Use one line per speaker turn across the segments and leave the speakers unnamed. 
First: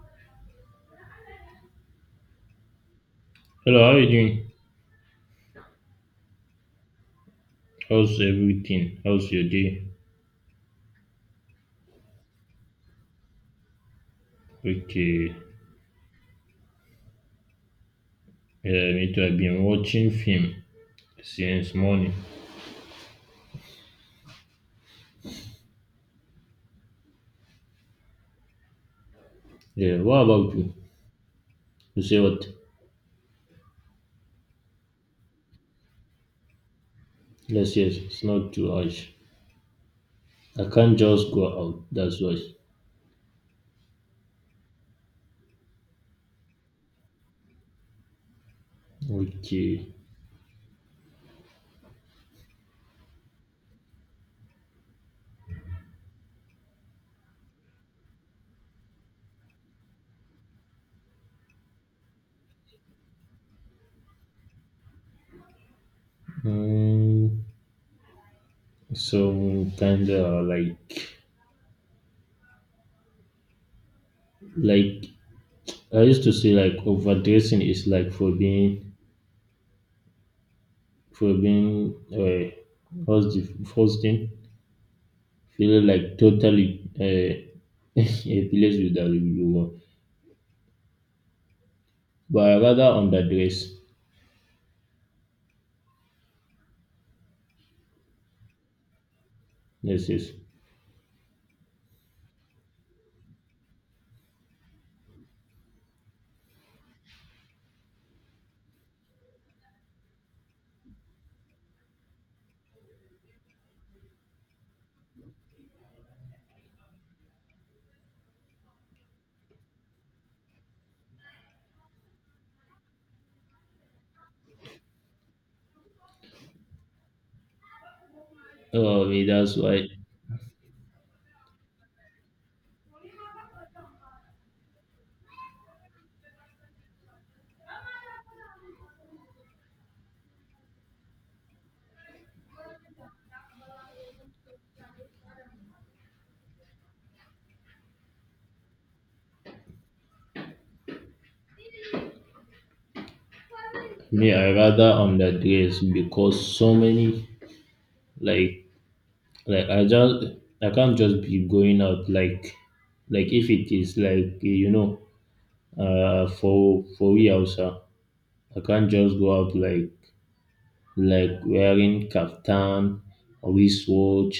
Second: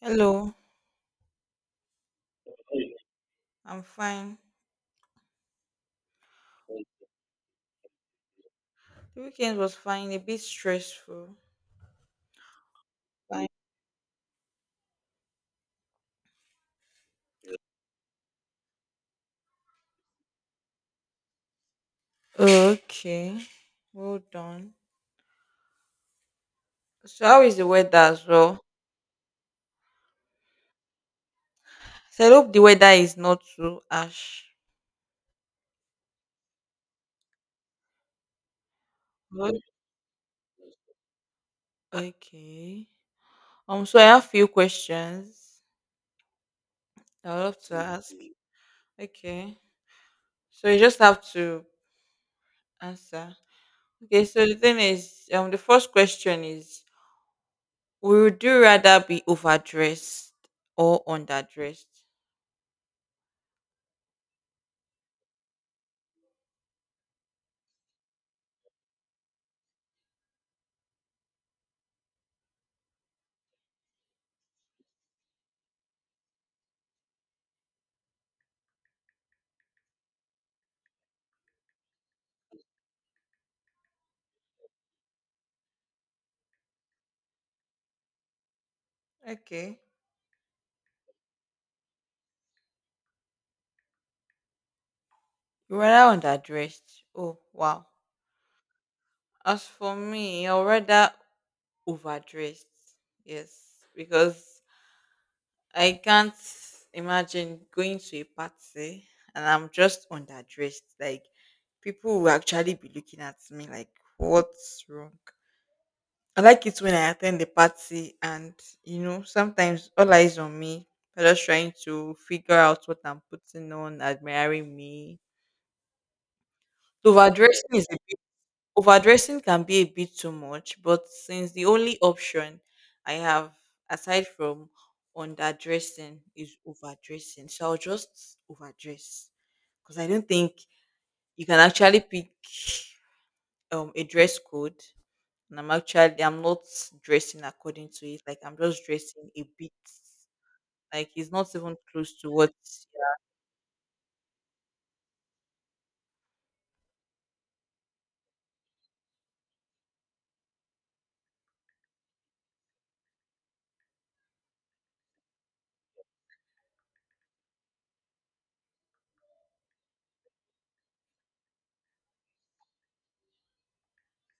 Hello. Hey.
Hello,
I'm
how are you
fine.
doing? How's everything?
The
How's your
weekend was
day?
fine, a bit stressful. Fine.
Okay, yeah, me too. I've been watching film since morning.
Okay, well done. So, how is the weather as well?
Yeah, what about you? You say
So, I
what?
hope the weather is not too harsh.
Yes, yes, it's not too harsh.
Good.
I can't just go out, that's why.
Okay. So I have few questions I would love to ask. Okay.
Okay.
So you just have to answer. Okay, so the thing is, the first question is, would you rather be overdressed or underdressed?
Mm, so kind of like I used to say, like overdressing is like for being, what's the first thing? Feeling like totally a place without humor.
Okay.
But I rather underdress.
You're rather underdressed. Oh, wow. As for
Yes, yes.
me, I are rather overdressed. Yes, because I can't imagine going to a party and I'm just underdressed. Like, people will actually be looking at me like, what's wrong? I like it when I attend the party and sometimes all eyes on me. They're just trying to figure out what I'm putting on, admiring me. Overdressing is a bit.
Oh, me,
Overdressing
that's
can be a
why.
bit too much, but since the only option I have aside from underdressing is overdressing, so I'll just overdress because I don't think you can actually pick a dress code. And I'm actually I'm not dressing according to it. Like I'm just dressing a bit. Like it's not even close to what.
Me, I rather underdress because so many like like I can't just be going out like if it is like you know for we also I can't just go out like wearing kaftan or wristwatch,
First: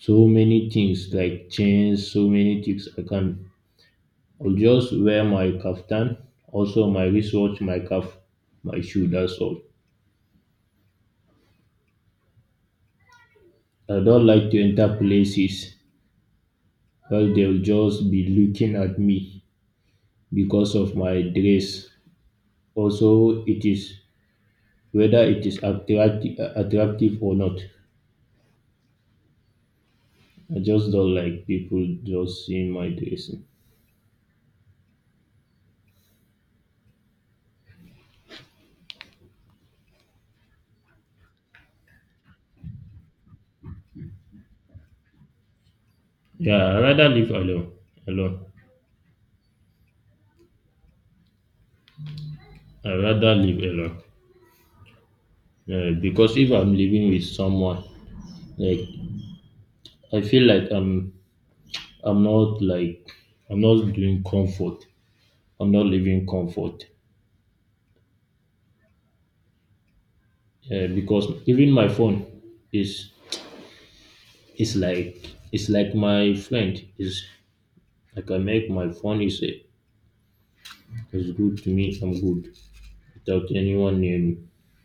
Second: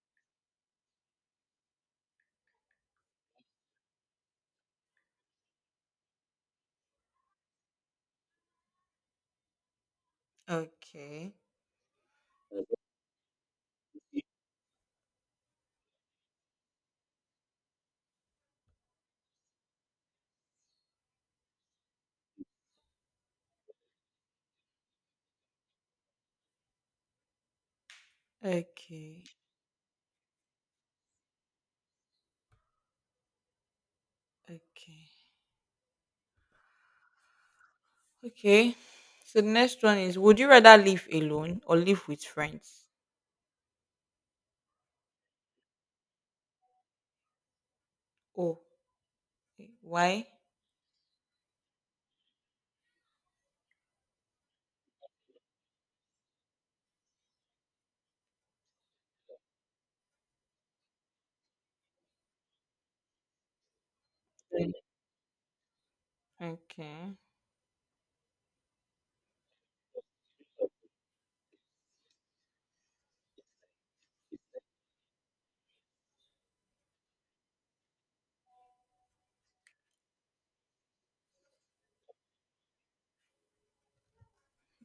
so many things like chains, so many things I can't. I will just wear my kaftan, also my wristwatch, my cap, my shoe, that's all.
Okay.
I don't like to enter places where they'll just be looking at me because of my dress. Also, it is whether it is attractive or not.
Okay.
I just don't like people just seeing my dressing.
Okay. Okay. So the next one is, would you rather live alone or live with friends?
Yeah, I rather live alone. Alone.
Oh, why?
I rather live alone. Yeah, because if I'm living with someone, like I feel like I'm not like I'm not doing
Mm.
comfort. I'm not living comfort,
Okay.
because even my phone is is like it's like my friend is like I make my phone is a is good to me. I'm good without anyone near me.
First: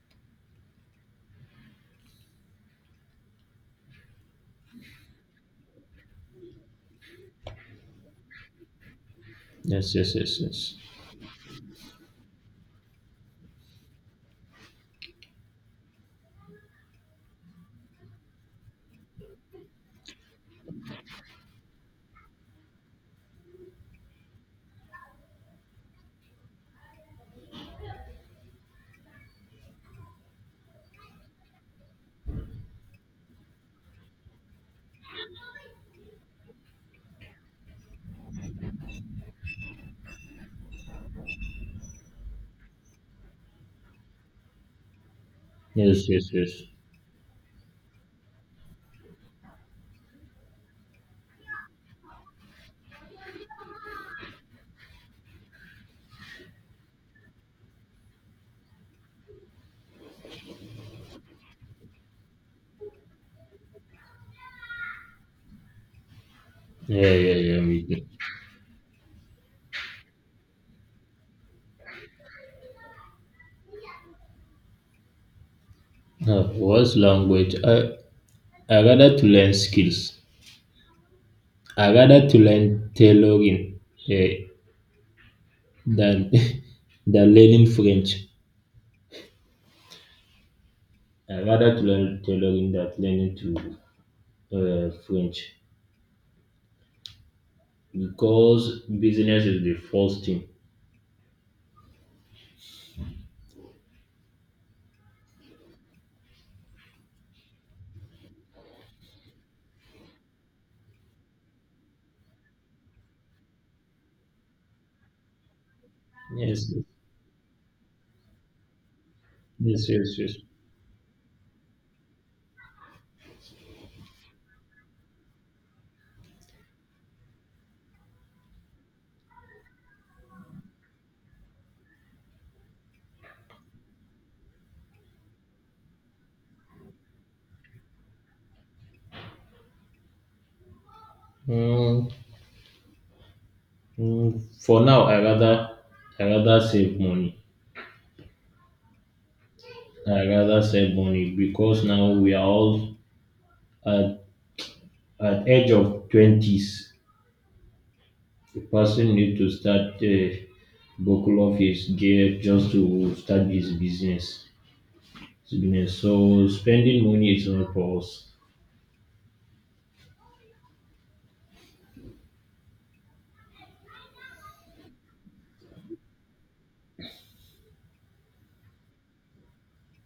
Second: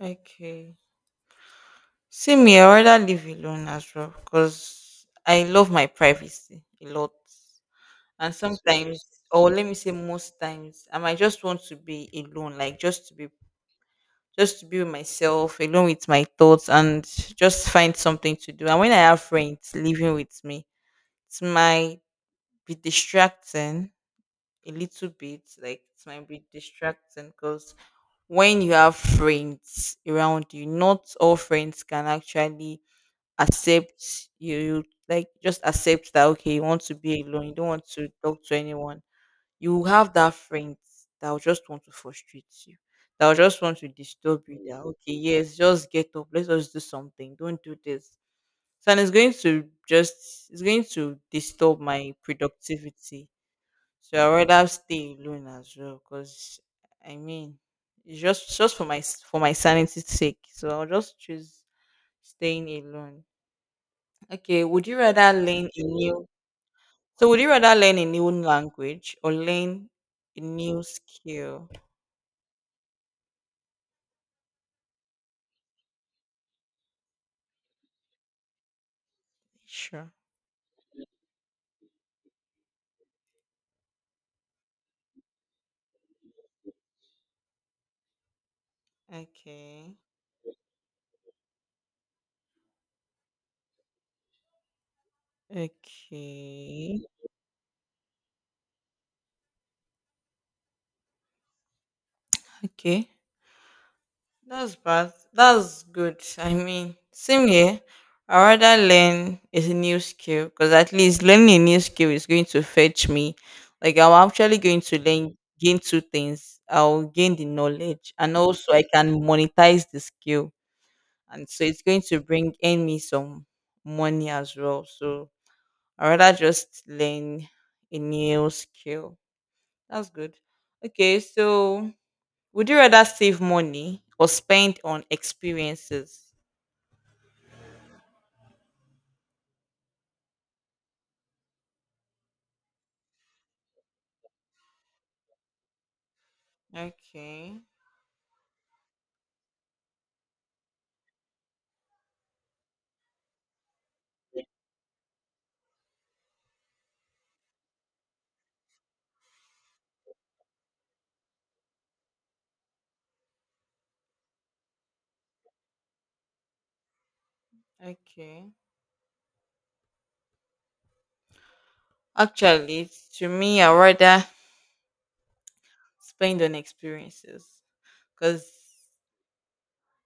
Okay. See me, I rather live alone as well because I love my privacy a lot. And yes, sometimes, or let me say
Yes, yes,
most
yes, yes,
times, I might just want to be alone, like just to be with myself, alone with my thoughts and just find something to do. And when I have friends living with me, it might be distracting a little bit, like it might be distracting because when you have friends around you, not all friends can actually accept you, like just accept that okay, you want to be alone, you don't want to talk to anyone. You will have that friend that will just want to frustrate you, that will just want to disturb you, that okay, yes, just get
yes,
up,
yes,
let
yes.
us just do something, don't do this. So and it's going to just, it's going to disturb my productivity, so I rather stay alone as well, cause I mean, it's just for my s- for my sanity's sake. So I'll just choose staying alone. Okay, would you rather learn a new?
Yeah,
So
yeah,
would you
yeah.
rather
Me
learn a
too.
new language or learn a new skill?
What's language? I rather to learn
Sure.
skills. I rather to learn tailoring uh, than than learning French.
Okay.
I rather to learn tailoring than learning to French,
Okay.
because business is the first thing.
Okay. That's bad. That's good. I mean, same here. I rather learn a new skill because at least learning a new skill is going to fetch me. Like I'm actually going to learn gain two things.
Yes,
I'll gain the knowledge and also I can monetize
yes,
the
yes, yes.
skill. And so it's going to bring in me some money as well. So I rather just learn a new skill. That's good. Okay, so would you rather save money or spend on experiences?
Mm, for now, I rather save money.
Okay,
I rather save money because now we are all at at age of twenties. The person need to start buckle off his gear just to start his business. So spending money is not for us.
okay. Actually, to me, I rather spend on experiences because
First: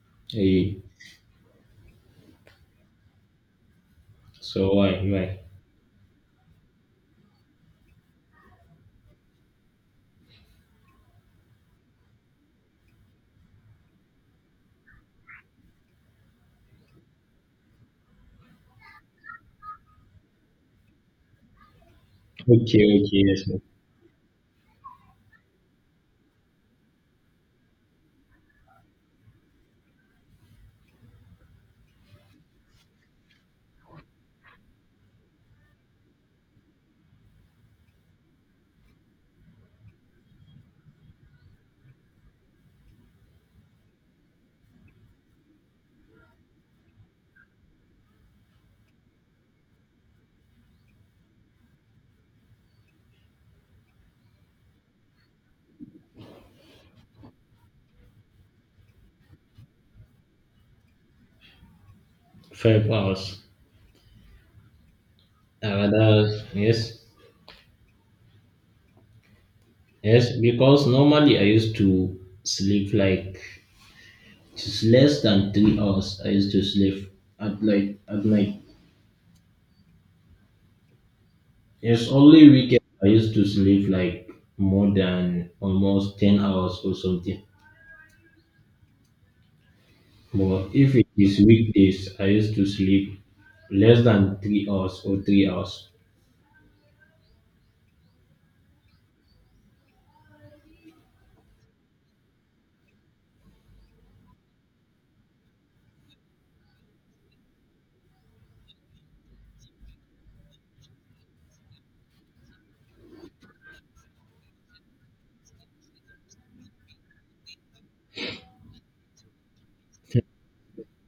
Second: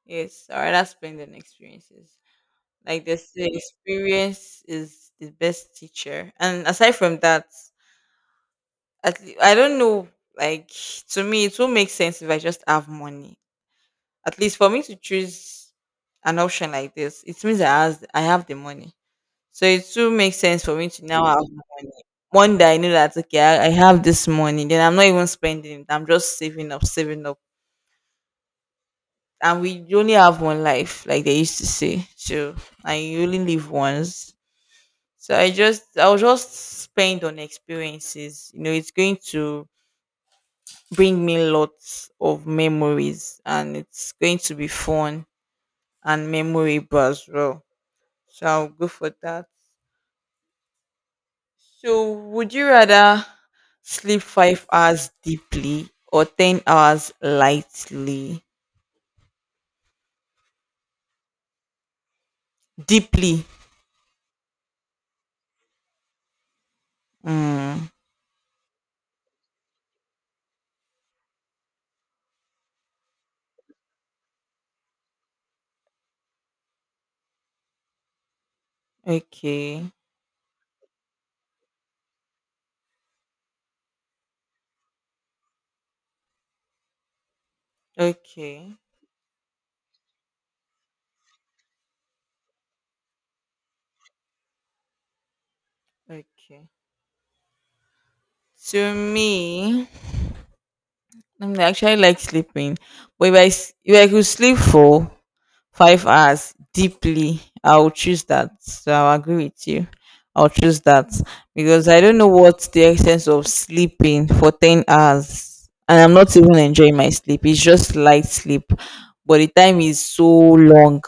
yes, I
Eh,
rather spend on experiences. Like they say, experience
so why
is the
why?
best teacher. And aside from that, at le- I don't know. Like to me, it will make sense if I just have money. At least for me to choose an option like this, it means I have the money. So it too makes sense for me to now have money. One day I
Okay,
know that
okay,
okay,
yes.
I have this money, then I'm not even spending it. I'm just saving up, saving up. And we only have one life, like they used to say. So and you only live once. So I'll just spend on experiences. You know, it's going to bring me lots of memories, and it's going to be fun and memorable as well. So I'll go for that. So, would you rather sleep 5 hours deeply or 10 hours lightly?
Five
Deeply.
hours. That, yes,
Mm,
yes. Because normally I used to sleep like just less than 3 hours. I used to sleep at like at night.
okay.
It's only weekend I used to sleep like more than almost 10 hours or something.
Okay.
But if it is weekdays, I used to sleep less than 3 hours or 3 hours.
Okay. To me, I'm actually like sleeping. But if I, s- if I could sleep for 5 hours deeply, I will choose that, so I'll agree with you, I'll choose that, because I don't know what the essence of sleeping for 10 hours and I'm not even enjoying my sleep, it's just light sleep, but the time is so long.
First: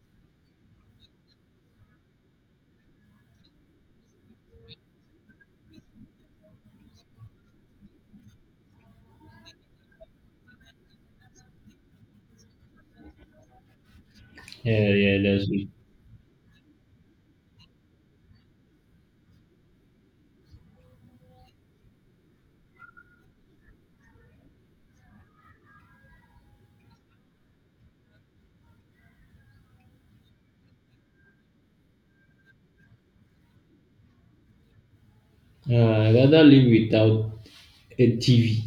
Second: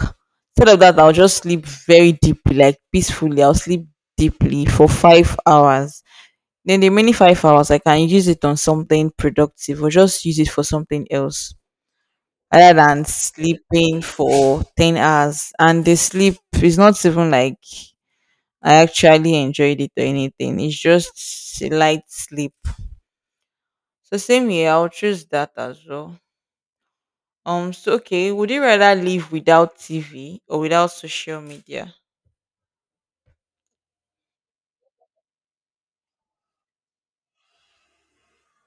Instead of that, I'll just sleep very deeply, like peacefully, I'll sleep deeply for 5 hours, then the many 5 hours I can use it on something productive or just use it for something else, rather than sleeping for
Yeah,
10
yeah, that's
hours
it.
and the sleep is not even like I actually enjoyed it or anything, it's just a light sleep. So same here, I'll choose that as well. So okay, would you rather live without tv or without social media?
I rather live without a TV.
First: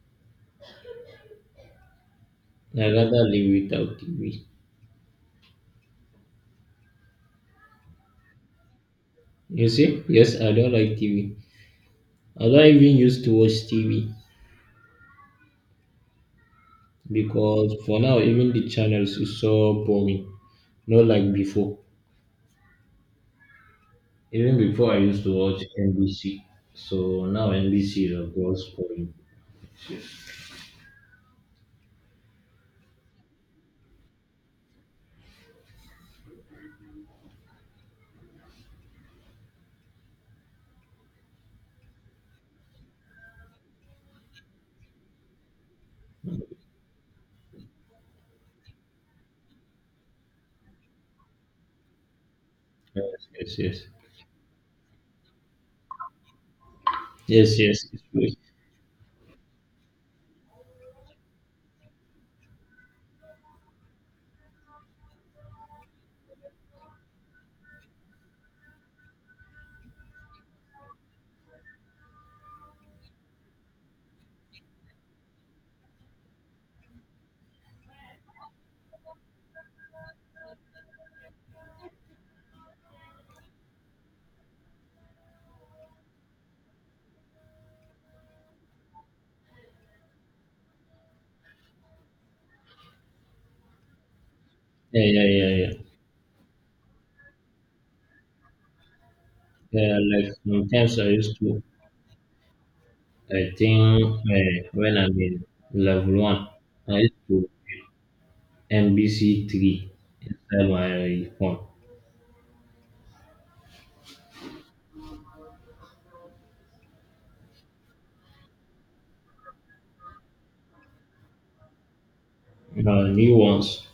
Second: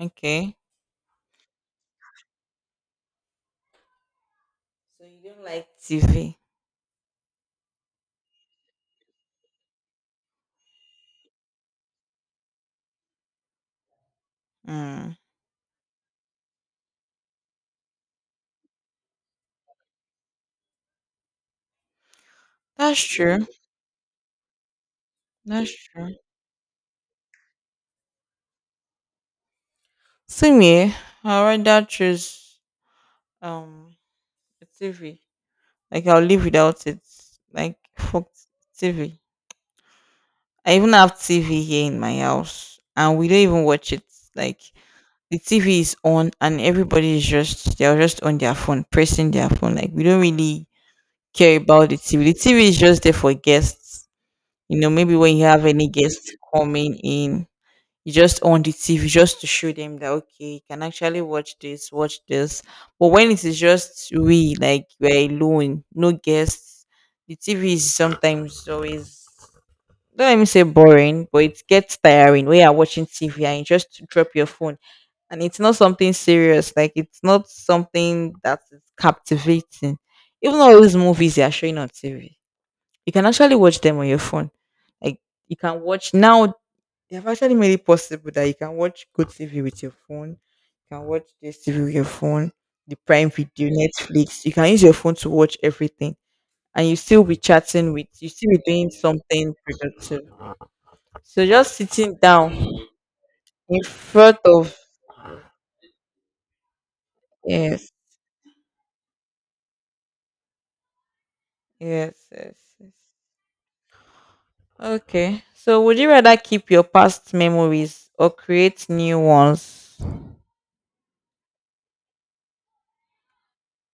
Okay,
I rather live without TV.
so you don't like tv?
You see? Yes, I don't like TV. I don't even used to watch TV
Mm.
because for now even the channels is so boring. Not like before.
That's true.
Even before I used to watch
That's true.
NBC. So now NBC is of course boring.
Same here. I'll rather choose um a tv, like I'll live without it, like fuck tv. I even have TV here in my house, and we don't even watch it. Like the TV is on, and everybody is just, they're just on their phone, pressing their phone. Like we don't really care about the TV. The TV is just there
Yes,
for
yes, yes.
guests. You know, maybe when you have any guests coming in,
Yes, yes, it's
you
good.
just on the TV just to show them that okay, you can actually watch this, watch this. But when it is just we, like we're alone, no guests, the TV is sometimes always, don't let me say boring, but it gets tiring when you're watching TV and you just drop your phone. And it's not something serious, like it's not something that is captivating. Even all those movies they are showing on TV, you can actually watch them on your phone. Like you can watch now, they've actually made it possible that you can watch good TV with your phone, you can watch this TV with your phone, the Prime Video, Netflix. You can use your
Yeah,
phone
yeah,
to
yeah,
watch
yeah.
everything. And you still be chatting with, you still be doing something
Yeah,
productive.
like sometimes
So just sitting down
I think
in front of,
when I'm in level one, I used to
yes,
NBC 3 inside my phone.
yes, yes, yes. Okay. So would you rather keep your past memories or create new ones?
Uh, new ones.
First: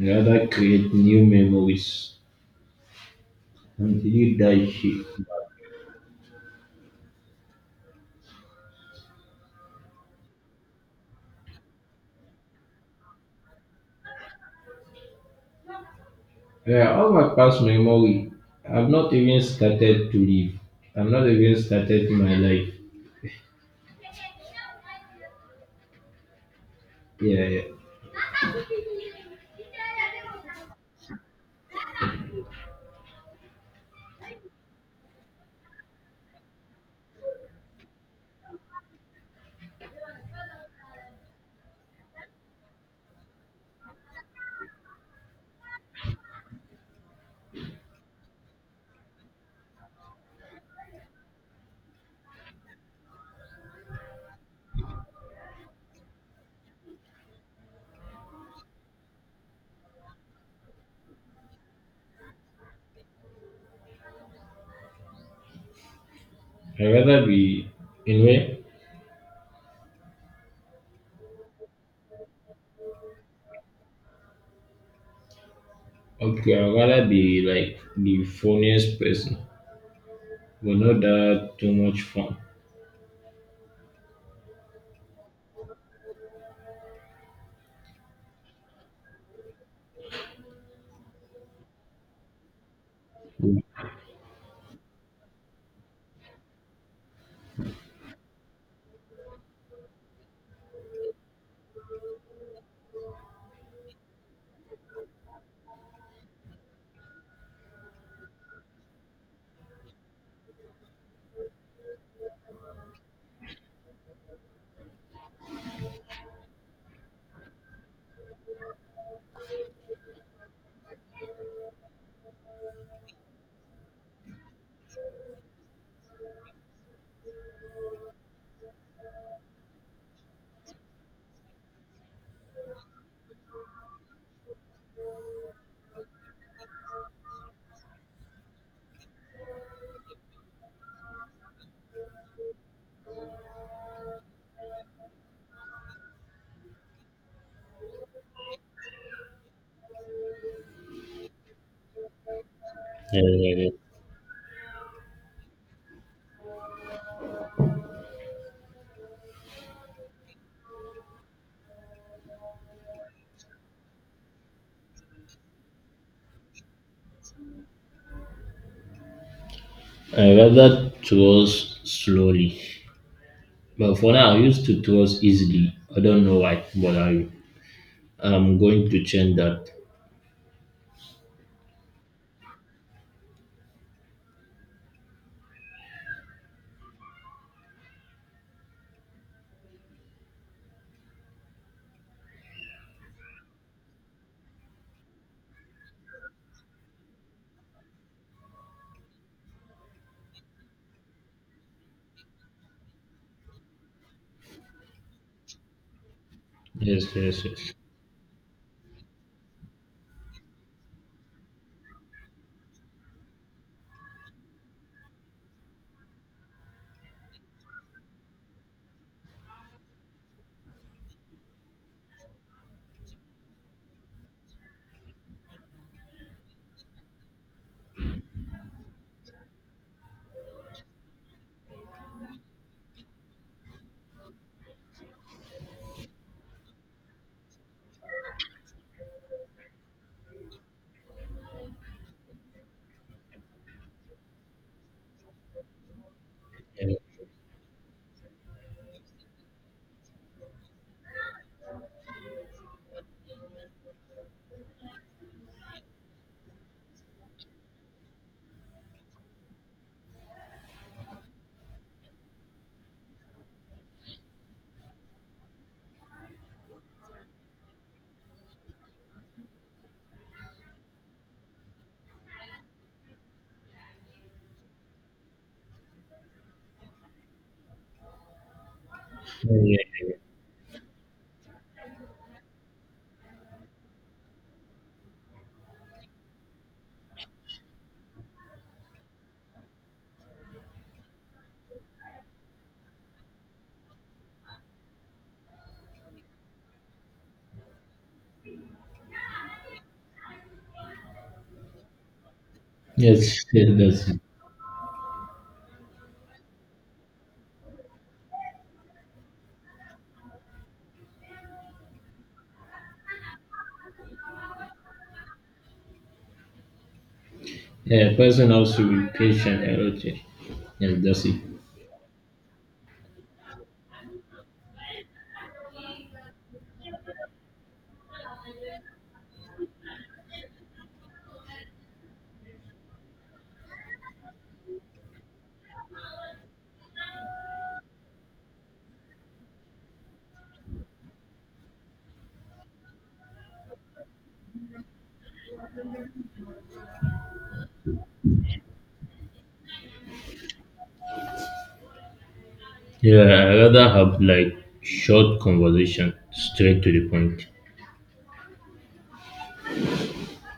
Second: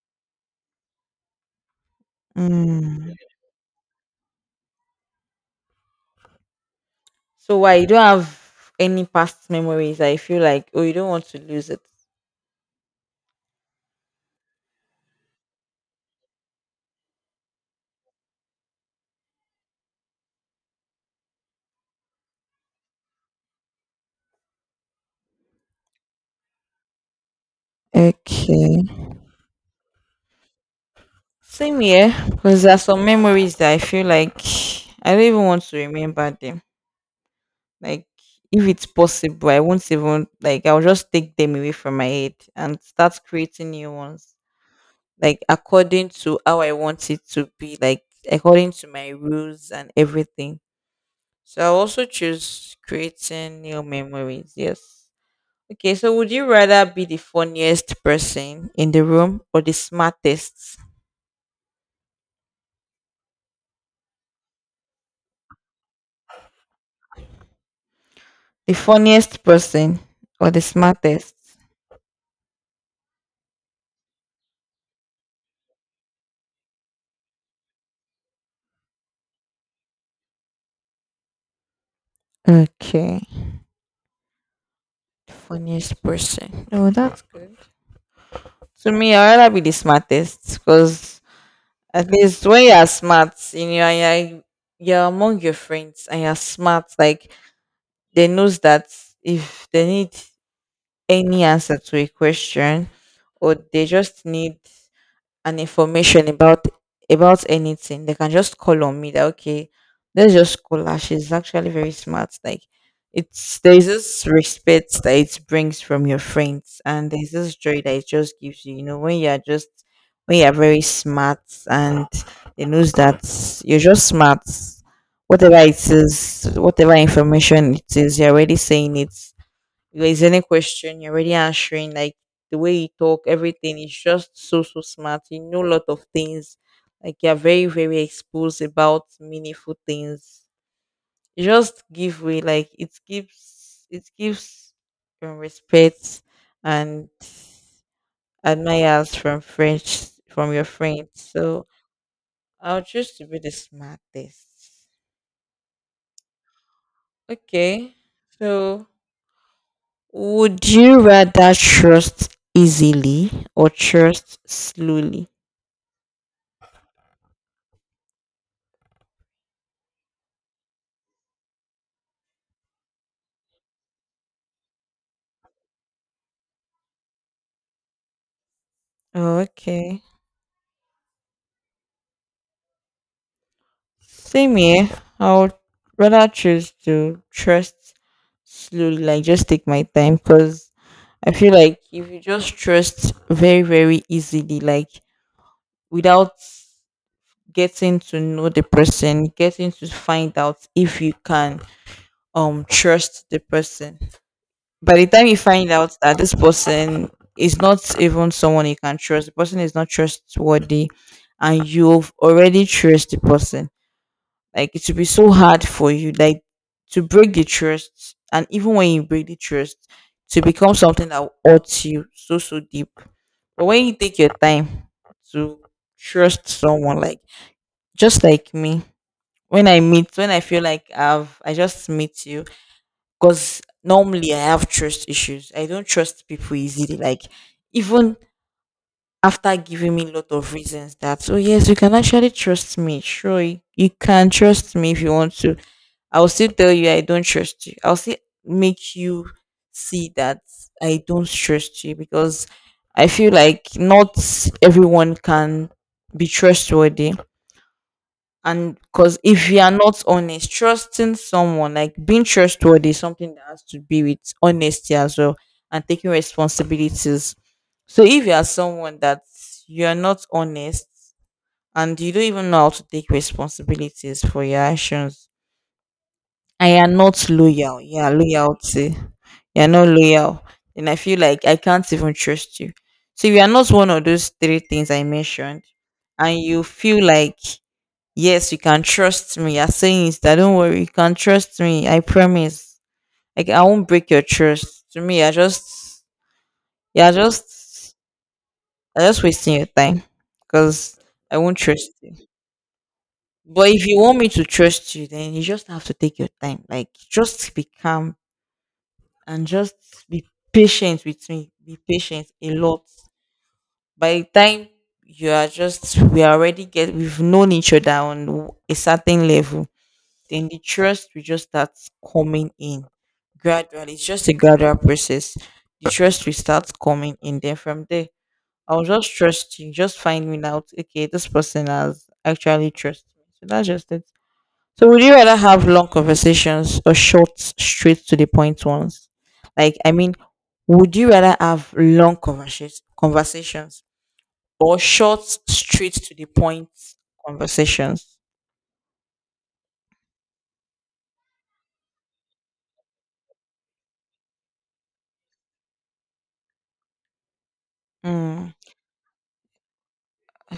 Rather create new memories
Mm.
until you die here.
So why you don't have any past memories? I feel like oh, you don't want to lose it.
Yeah, all my past memory. I've not even started to live. I've not even started my life. Yeah, yeah.
Okay. Same here, because there are some memories that I feel like I don't even want to remember them. Like if it's possible, I won't even, like I'll just take them away from my head and start creating new ones, like according to how I want it to be, like according to my rules and everything. So I'll also choose creating new memories. Yes. Okay, so would you rather be the funniest person in the room or the smartest?
I'd rather be anyway.
The funniest person or the smartest?
Okay, I'd rather be like the funniest person, but not that too much fun.
Okay. The funniest person. Oh, that's good. To me, I'd rather be the smartest because at least when you are smart,
Yeah,
you know, and you're among your friends and you're smart, like they knows that if they need any answer to a question or they just need and information about anything, they can just call on me that okay, let's just call her. She's actually very smart. Like it's, there's this respect that it brings from your friends, and there's this joy that it just gives you, you know, when you're just, when you're very smart, and they knows that you're just smart. Whatever it is, whatever information it is, you're already saying it, because any question you're already answering, like the way you talk, everything is just so so smart. You know a lot of things. Like you're very, very exposed about meaningful things. You just give way, like it gives respect and admirers from French from your friends. So I'll choose
yeah,
to be the
yeah.
smartest. Okay. So would you rather trust easily or trust slowly?
I'd rather trust slowly. But for now, I used to trust easily. I don't know why, but I'm going to change
Oh,
that.
okay. Same here. I would rather choose to trust slowly, like just take my time, because I feel like if you just trust very, very easily, like without getting to know the person, getting to find out if you can trust the person, by the time you find out that this
Yes,
person
yes,
is
yes.
not even someone you can trust, the person is not trustworthy, and you've already trust the person, like it will be so hard for you, like to break the trust, and even when you break the trust, to become something that will hurts you so so deep. But when you take your time to trust someone, like just like me, when I meet, when I feel like I just meet you, because normally I have trust issues. I don't trust people easily. Like even after giving me a lot of reasons that oh yes, you can actually trust me. Sure, you can trust me if you want to. I'll still tell you
Yeah.
I don't trust you. I'll still make you see that I don't trust you because I feel like not everyone can be trustworthy, and because if you are not honest, trusting someone, like being trustworthy is something that has to be with honesty as well and taking responsibilities. So if you are someone that you're not honest and you don't even know how to take responsibilities for your actions and you're not loyal, yeah, loyalty,
Yeah.
you're
Yes,
not
yeah.
loyal, and I feel like I can't even trust you. So if you are not one of those three things I mentioned and you feel like yes, you can trust me, you're saying it, that don't worry, you can trust me, I promise, like I won't break your trust, to me, yeah, I just, I just wasting your time because I won't trust you.
Yes,
But
yes,
if you
that's
want
it.
me to trust you, then you just have to take your time. Like just be calm and just be patient with me. Be patient a lot. By the time you are just, we already get, we've known each other
Yeah,
on
person
a
also be
certain
patient
level,
and okay.
then the
Yes,
trust will
that's it.
just start coming in gradually. It's just a gradual process. The trust will start coming in. Then from there, I'll just trust you, just finding out, okay, this person has actually trust me. So that's just it. So would you rather have long conversations or short, straight to the point ones? Like, I mean, would you rather have long conversations or short, straight to the point conversations?
Yeah, I rather have like short conversation, straight to the point.
Mm,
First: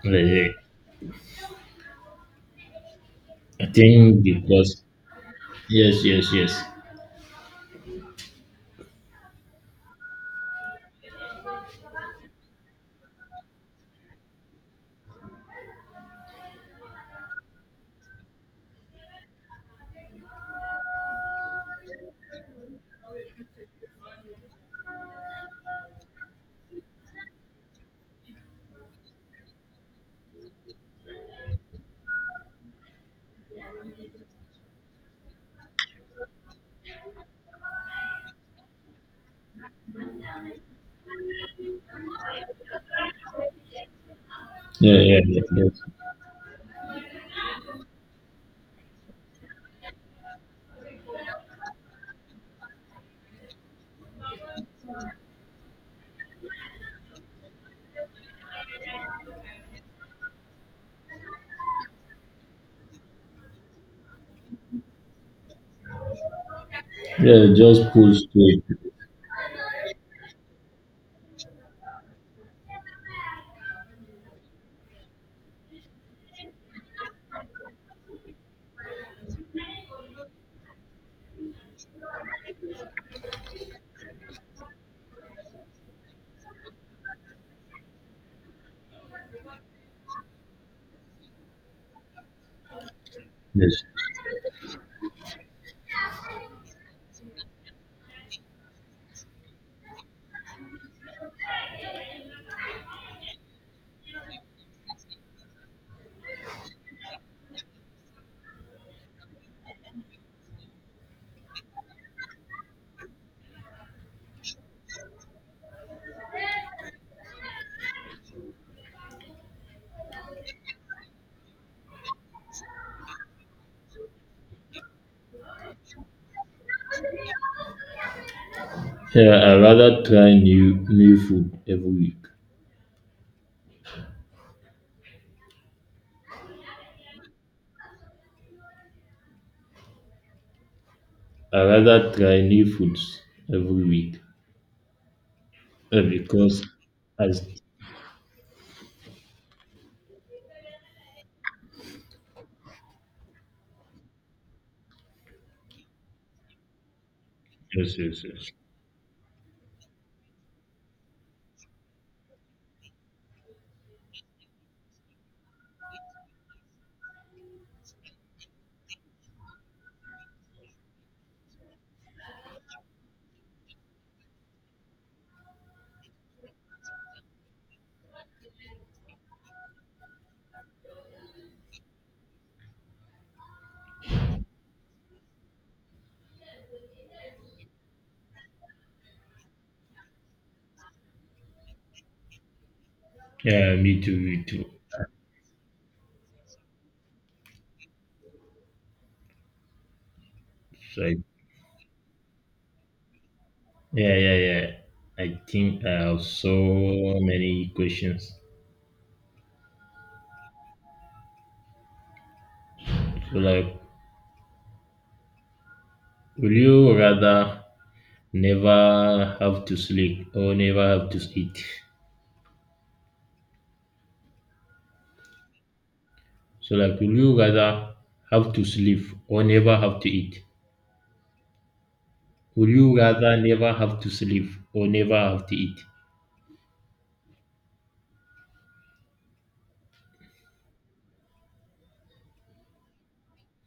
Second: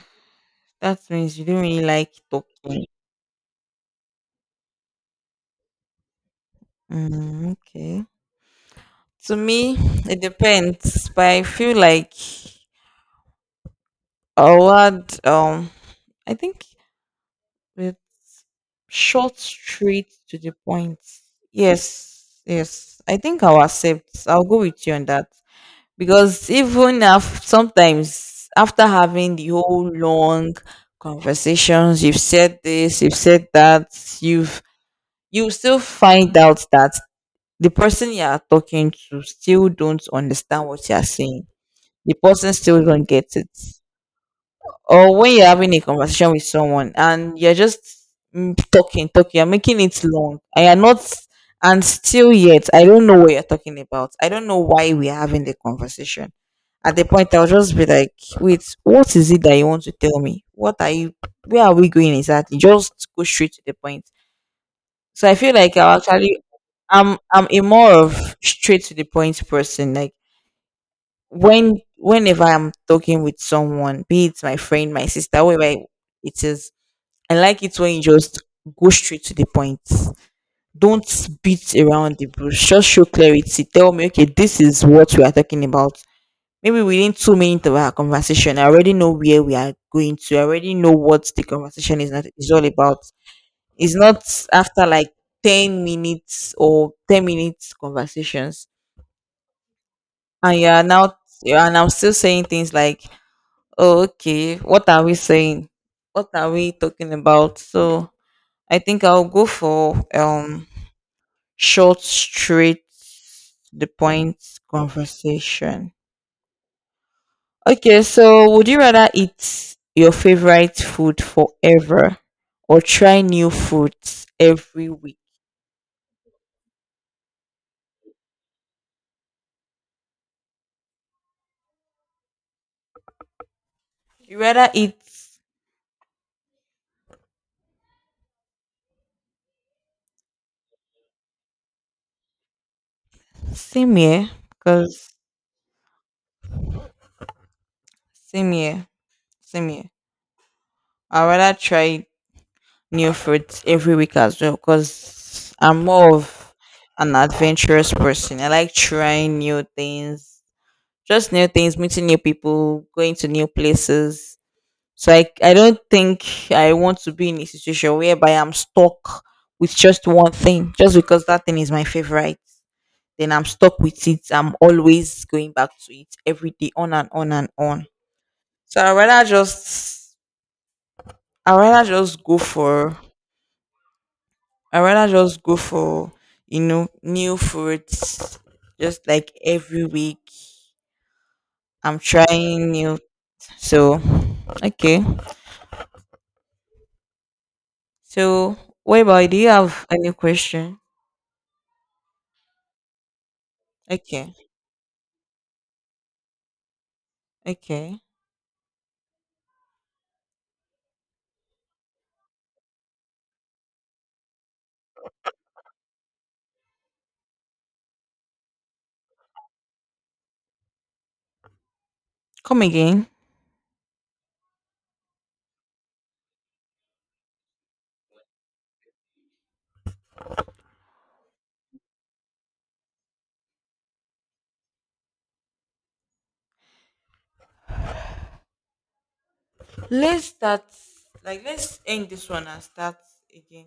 Yeah, yeah.
that means you don't really like talking.
I think because yes, yes, yes.
Mm, okay. To me, it depends, but I feel like a word, I think it's short, straight to the point. Yes, yes. I think I'll accept. I'll go with you on that. Because even sometimes after having the whole long conversations, you've said this, you've said that, you've you still find out that the person you are talking to still don't understand what you're saying, the person still don't get it.
Yeah,
Or
yeah,
when
yeah,
you're having a
yes.
conversation with someone and you're just, mm, talking, talking, you're making it long, and you're not, and still yet, I don't know what you're talking about. I don't know why we're having the conversation. At the point, I'll just be like, wait, what is it that you want to tell me? What are you, where are we going exactly? Just go straight to the point. So I feel like I'll actually, I'm
Yeah,
a more
just pull
of
straight.
straight to the point person. Like, whenever I'm talking with someone, be it my friend, my sister, whoever it is, I like it when you just go straight to the point. Don't beat around the bush. Just show clarity. Tell me, okay, this is what we are talking about. Maybe within 2 minutes of our conversation, I already know where we are going to. I already know what the conversation is all about.
Yes.
It's not after like 10 minutes or 10 minutes conversations, and you are now and I'm still saying things like, okay, what are we saying? What are we talking about? So I think I'll go for short, straight, to the point conversation. Okay, so would you rather eat your favorite food forever or try new foods every week?
Yeah, I rather try new food every week.
You rather eat
I rather try new foods every
same
week.
here, cause
Because as
same here, same here. I rather try new fruits every week as well because I'm more of an adventurous
yes, yes,
person. I
yes.
like trying new things, just new things, meeting new people, going to new places. So I don't think I want to be in a situation whereby I'm stuck with just one thing, just because that thing is my favorite. Then I'm stuck with it. I'm always going back to it every day, on and on and on. So I rather just go for I rather just go for, you know, new fruits just like every week. I'm trying new,
Yeah, me
so
too, me too.
okay. So what about, do you have any question?
So I, yeah,
Okay.
yeah, yeah. I think I have so many
Okay.
questions. So like, would you rather never have to sleep or never have to eat?
Come again.
So like, would you rather have to sleep or never have to eat? Would you rather never have to sleep or never have to eat?
Let's start, like, let's end this one and start again.